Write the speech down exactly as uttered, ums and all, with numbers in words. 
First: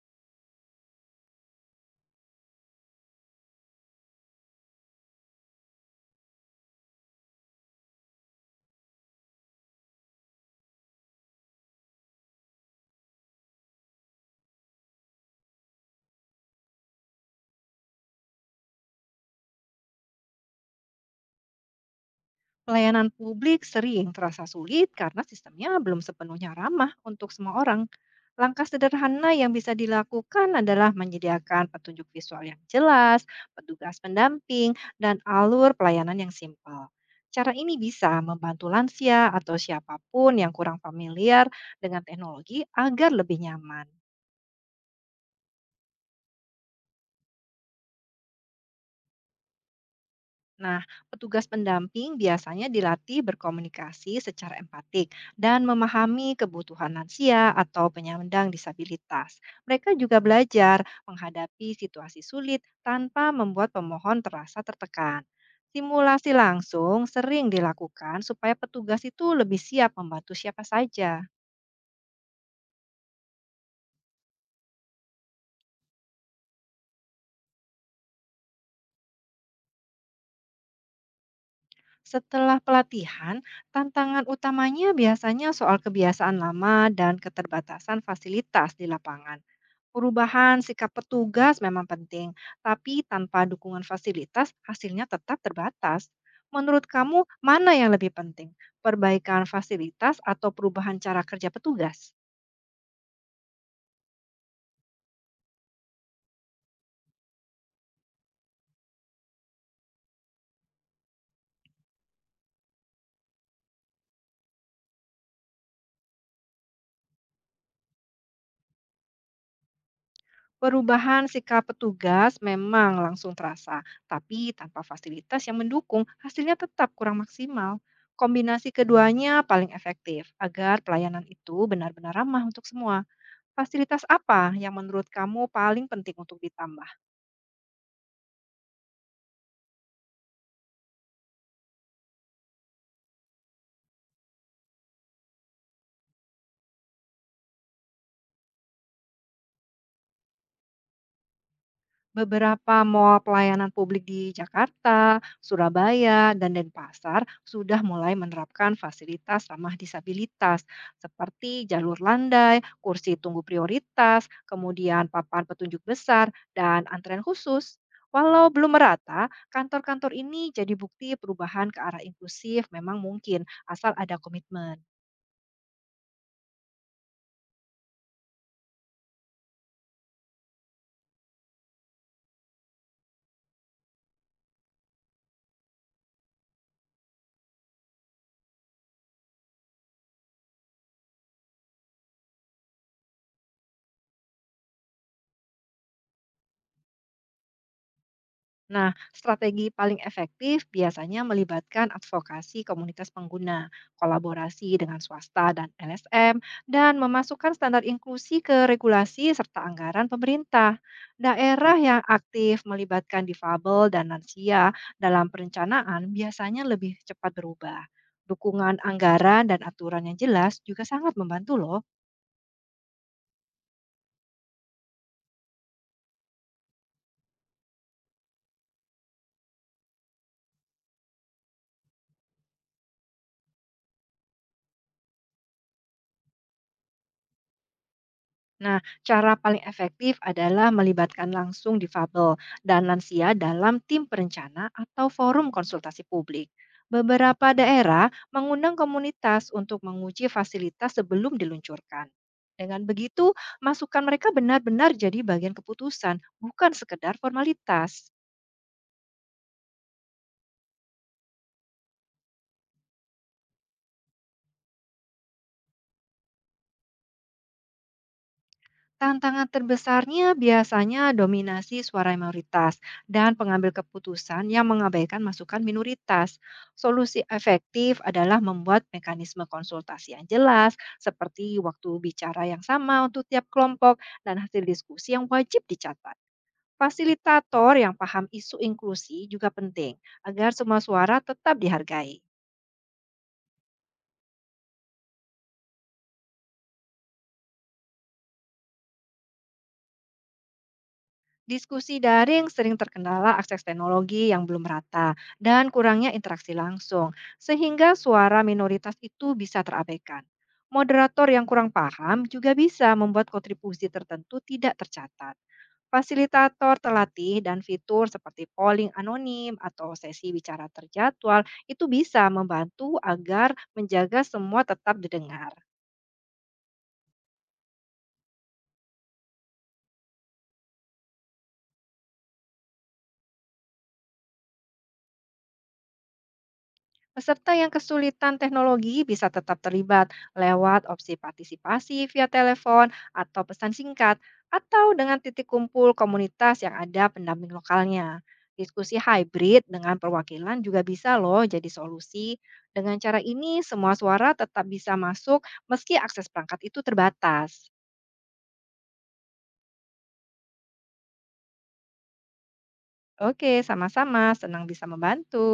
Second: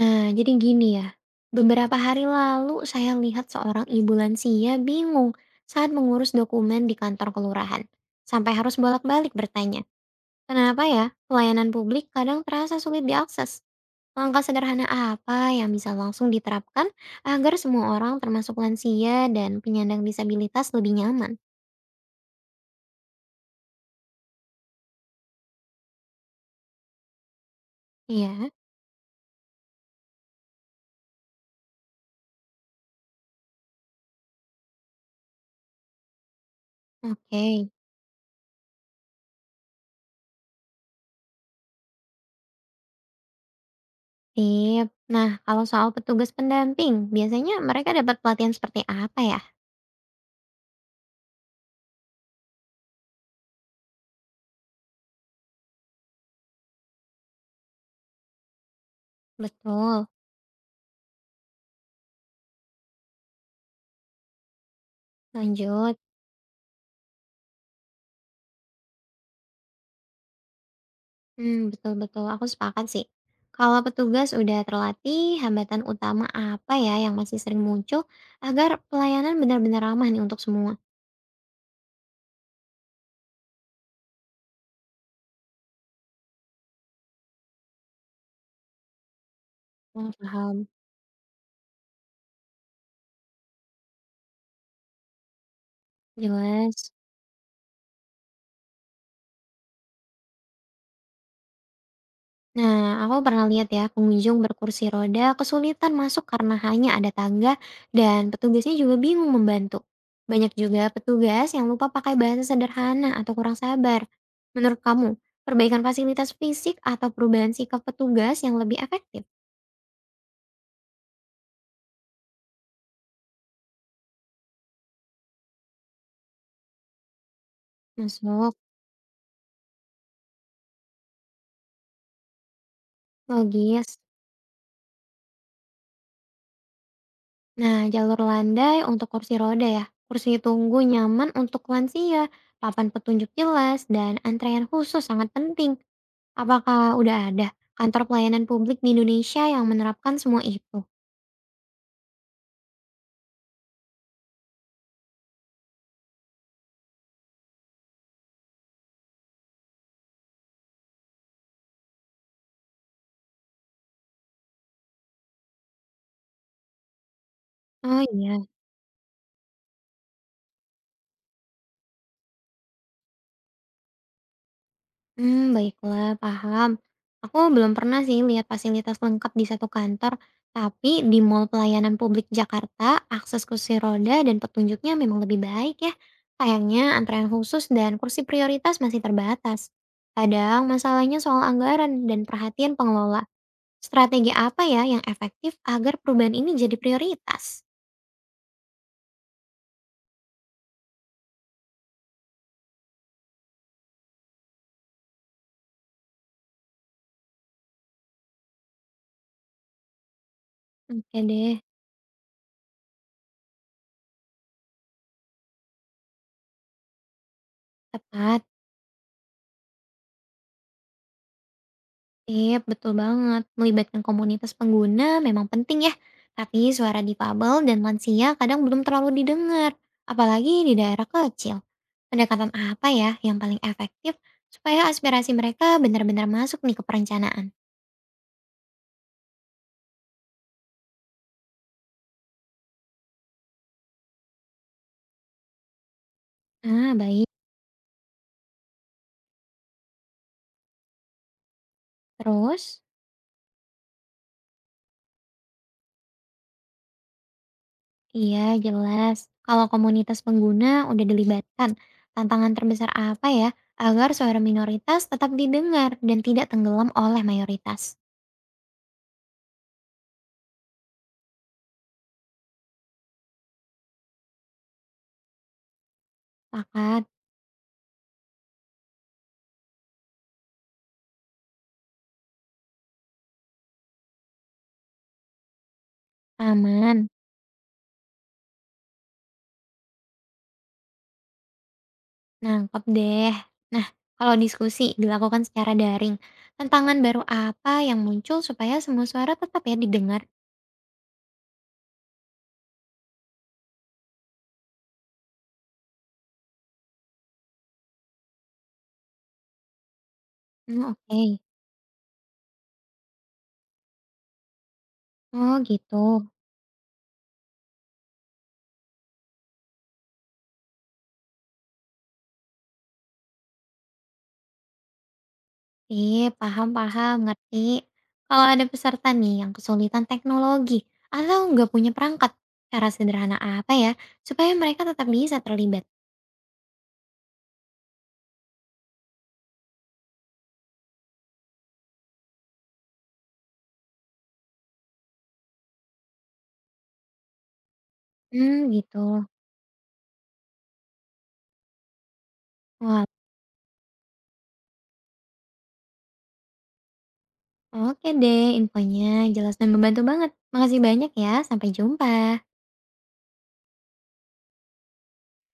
Nah, jadi gini ya. Beberapa hari lalu saya lihat seorang ibu lansia bingung saat mengurus dokumen di kantor kelurahan. Sampai harus bolak-balik bertanya, kenapa ya pelayanan publik kadang terasa sulit diakses? Langkah sederhana apa yang bisa langsung diterapkan agar semua orang termasuk lansia dan penyandang disabilitas lebih nyaman? Pelayanan publik sering terasa sulit karena sistemnya belum sepenuhnya ramah untuk semua orang. Iya, Langkah sederhana yang bisa dilakukan adalah menyediakan petunjuk visual yang jelas, petugas pendamping, dan alur pelayanan yang simpel. Cara oke. ini bisa membantu lansia atau siapapun yang kurang familiar dengan teknologi agar lebih nyaman. Sip. Nah, kalau soal petugas pendamping, biasanya mereka dapat pelatihan seperti apa ya? Nah, petugas pendamping biasanya dilatih berkomunikasi secara empatik dan memahami kebutuhan lansia atau penyandang disabilitas. Mereka Betul. juga belajar menghadapi situasi sulit tanpa membuat pemohon terasa tertekan. Lanjut. Simulasi langsung sering dilakukan supaya petugas itu lebih siap membantu siapa saja. Mmm, betul betul, aku sepakat sih. Kalau petugas udah terlatih, hambatan utama apa ya yang masih sering muncul agar pelayanan benar-benar ramah nih untuk semua? Setelah pelatihan, tantangan utamanya biasanya soal kebiasaan lama dan keterbatasan fasilitas di lapangan. Oh, Perubahan paham. sikap petugas memang penting, tapi tanpa dukungan fasilitas, hasilnya tetap terbatas. Menurut Jelas. kamu, mana yang lebih penting? Perbaikan fasilitas atau perubahan cara kerja petugas? Nah, aku pernah lihat ya pengunjung berkursi roda kesulitan masuk karena hanya ada tangga dan petugasnya juga bingung membantu. Banyak juga petugas yang lupa pakai bahasa sederhana atau kurang sabar. Menurut kamu, perbaikan fasilitas fisik atau perubahan sikap petugas yang lebih efektif? Perubahan sikap petugas memang langsung terasa, tapi tanpa fasilitas yang mendukung, hasilnya tetap kurang maksimal. Masuk. Kombinasi keduanya paling efektif agar pelayanan itu benar-benar ramah untuk semua. Logis. Fasilitas apa yang menurut kamu paling penting untuk ditambah? Nah, jalur landai untuk kursi roda ya. Kursi tunggu nyaman untuk lansia, papan petunjuk jelas, dan antrean khusus sangat penting. Apakah udah ada kantor pelayanan publik di Indonesia yang menerapkan semua itu? Beberapa mall pelayanan publik di Jakarta, Surabaya, dan Denpasar sudah mulai menerapkan fasilitas ramah disabilitas seperti jalur landai, kursi tunggu prioritas, kemudian papan petunjuk besar, dan antrean khusus. Oh iya. Walau belum merata, kantor-kantor ini jadi bukti perubahan ke arah inklusif memang mungkin asal ada komitmen. Hmm, baiklah, paham. Aku belum pernah sih lihat fasilitas lengkap di satu kantor, tapi di Mall Pelayanan Publik Jakarta, akses kursi roda dan petunjuknya memang lebih baik ya. Sayangnya antrean khusus dan kursi prioritas masih terbatas. Kadang masalahnya soal anggaran dan perhatian pengelola. Strategi apa ya yang efektif agar perubahan ini jadi prioritas? Nah, strategi paling efektif biasanya melibatkan advokasi komunitas pengguna, kolaborasi dengan swasta dan L S M, dan memasukkan standar inklusi ke regulasi serta anggaran pemerintah. Oke deh, Daerah yang aktif melibatkan difabel dan lansia dalam perencanaan biasanya lebih cepat berubah. tepat. Dukungan anggaran dan aturan yang jelas juga sangat membantu loh. Sip, betul banget. Melibatkan komunitas pengguna memang penting ya. Tapi suara difabel dan lansia kadang belum terlalu didengar, apalagi di daerah kecil. Pendekatan apa ya yang paling efektif supaya aspirasi mereka benar-benar masuk nih ke perencanaan? Nah, cara paling efektif adalah melibatkan langsung difabel dan lansia dalam tim perencana atau forum konsultasi publik. Ah, baik. Beberapa daerah mengundang komunitas untuk menguji fasilitas sebelum diluncurkan. Terus? Dengan begitu, masukan mereka benar-benar jadi bagian keputusan, bukan sekedar formalitas. Iya, jelas. Kalau komunitas pengguna udah dilibatkan, tantangan terbesar apa ya agar suara minoritas tetap didengar dan tidak tenggelam oleh mayoritas? Tantangan terbesarnya biasanya dominasi suara mayoritas dan pengambil keputusan yang mengabaikan masukan minoritas. Pakat, Solusi efektif adalah membuat mekanisme konsultasi yang jelas, seperti waktu bicara yang sama untuk tiap kelompok dan hasil diskusi yang wajib dicatat. aman. Fasilitator yang paham isu inklusi juga penting agar semua suara tetap dihargai. Nangkep deh. Nah, kalau diskusi dilakukan secara daring, tantangan baru apa yang muncul supaya semua suara tetap ya didengar? Diskusi daring sering terkendala akses teknologi yang belum merata dan kurangnya interaksi langsung, sehingga suara minoritas itu bisa terabaikan. Hmm, Moderator oke. yang kurang paham juga bisa membuat kontribusi tertentu tidak tercatat. Oh gitu. Fasilitator terlatih dan fitur seperti polling anonim atau sesi bicara terjadwal itu bisa membantu agar menjaga semua tetap didengar. Sip, paham-paham, ngerti. Kalau ada peserta nih yang kesulitan teknologi atau nggak punya perangkat, cara sederhana apa ya supaya mereka tetap bisa terlibat? Peserta yang kesulitan teknologi bisa tetap terlibat lewat opsi partisipasi via telepon atau pesan singkat, atau dengan titik kumpul komunitas yang ada pendamping lokalnya. Hmm, Diskusi gitu. hybrid dengan perwakilan juga bisa loh jadi solusi. Dengan Wah, cara ini, semua suara tetap bisa masuk meski akses perangkat itu terbatas. oke deh infonya. Jelas dan membantu banget. Makasih banyak ya. Sampai jumpa. Oke, sama-sama. Senang bisa membantu.